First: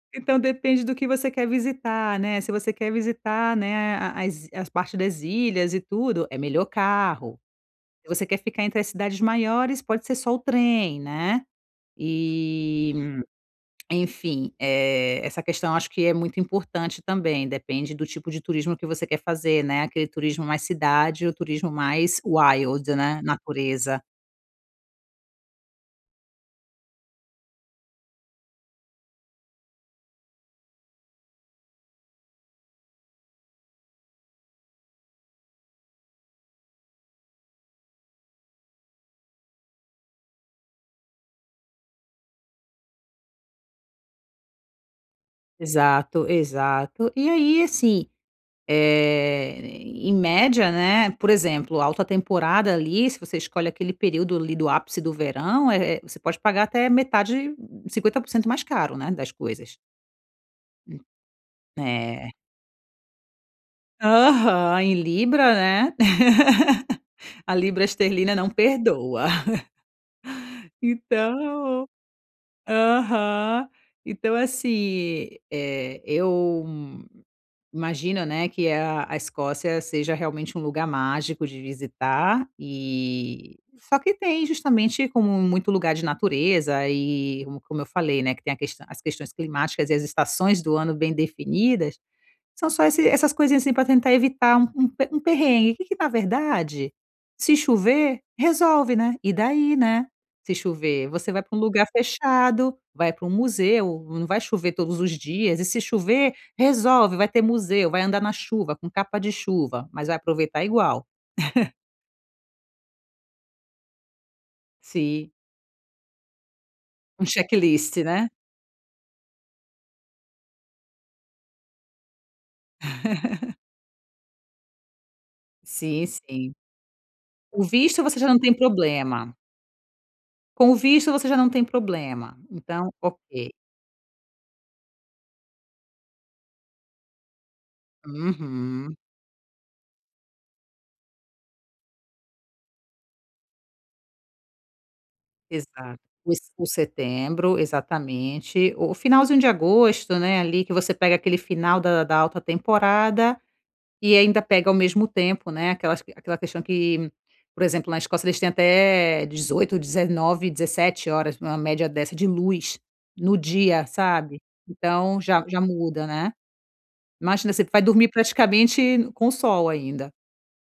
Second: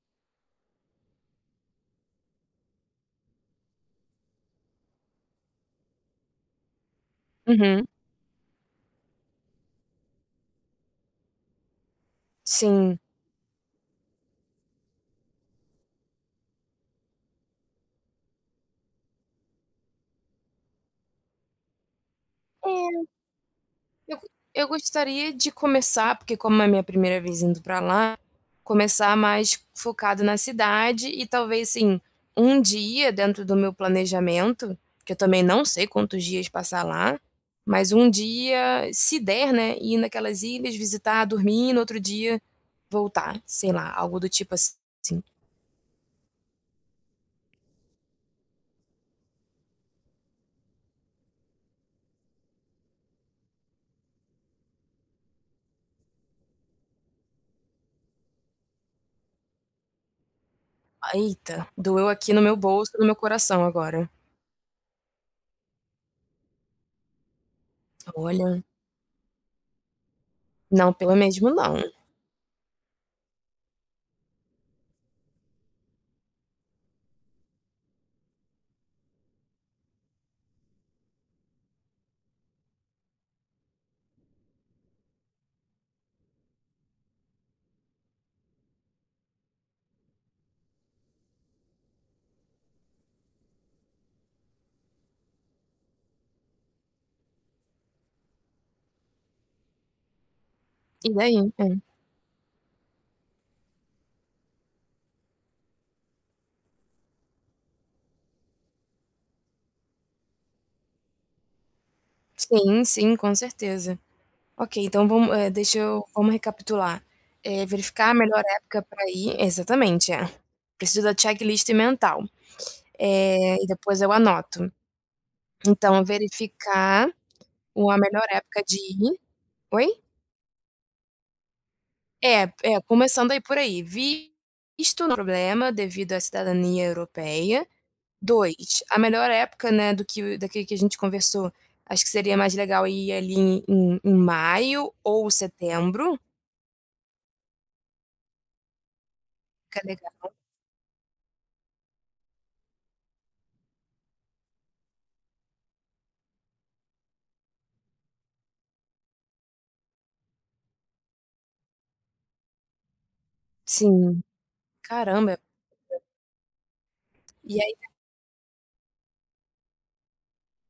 Então depende do que você quer visitar, né? Se você quer visitar, né, a as i as partes das ilhas e tudo, é melhor carro. Uhum. Se você quer ficar entre as cidades maiores, pode ser só o trem, né? E, Sim. enfim, eh, essa questão acho que é muito importante também. Depende do tipo de turismo que você quer fazer, né? Aquele turismo mais cidade ou turismo mais wild, É. né, natureza. Eu go eu gostaria de começar, porque como é minha 1ª vez indo pra lá, começar mais focado na cidade e talvez, assim, 1 dia dentro do meu planejamento, que eu também não sei quantos dias passar lá, mas 1 dia, se der, né, ir naquelas ilhas, visitar, dormir, no outro dia voltar, sei lá, algo do tipo assim. Exato, exato. E aí, assim, eh, em média, né, por exemplo, alta temporada ali, se você escolhe aquele período ali do ápice do verão, eh eh, você pode pagar até metade, 50% mais caro, né, das coisas. Hu Eita, doeu é. aqui no meu bolso, no meu coração agora. Aham, em libra, né? A libra esterlina não Olha. perdoa. Não, pelo mesmo não. Então, aham, então assim, eh, eu imagino, né, que a a Escócia seja realmente um lugar mágico de visitar. E, só que, justamente como muito lugar de natureza e como eu falei, né, que tem a as questões climáticas e as estações do ano bem definidas, são só e essas coisinhas, assim, pra tentar evitar um um um perrengue. Que que, na verdade, se chover, resolve, né? E daí, né, se chover, E você daí, vai pra um é. lugar fechado, vai pra um museu. Não vai chover todos os dias e, se chover, resolve. Vai ter museu, vai andar na chuva, com capa de chuva, mas vai aproveitar igual. Sim, sim, com certeza. Ok, então Sim. vamos eh, deixa eu vamos recapitular. Um Eh, checklist, verificar a né? melhor época pra ir, exatamente. Preciso da checklist mental, eh, e depois eu anoto. Então Sim sim. verificar O o a visto você melhor já não tem época de ir problema. oi? Com o visto você já não tem problema, É, é então começando aí, ok. por aí. Visto não é problema devido à cidadania europeia. 2, Uhum. a melhor época, né, do que que a gente conversou. Acho que seria mais legal ir ali em em maio ou Exato, setembro? os o setembro, exatamente. O finalzinho de Fica agosto, legal. né? Ali que você pega aquele final da da alta temporada e ainda pega ao mesmo tempo, né, aquela aquela questão que, por exemplo, na Escócia eles têm até 18, 19, 17 horas, em média, de luz no dia, Sim, sabe? Então caramba é. já, já [unintelligible] muda, né? Imagina, E você aí vai dormir praticamente com sol ainda.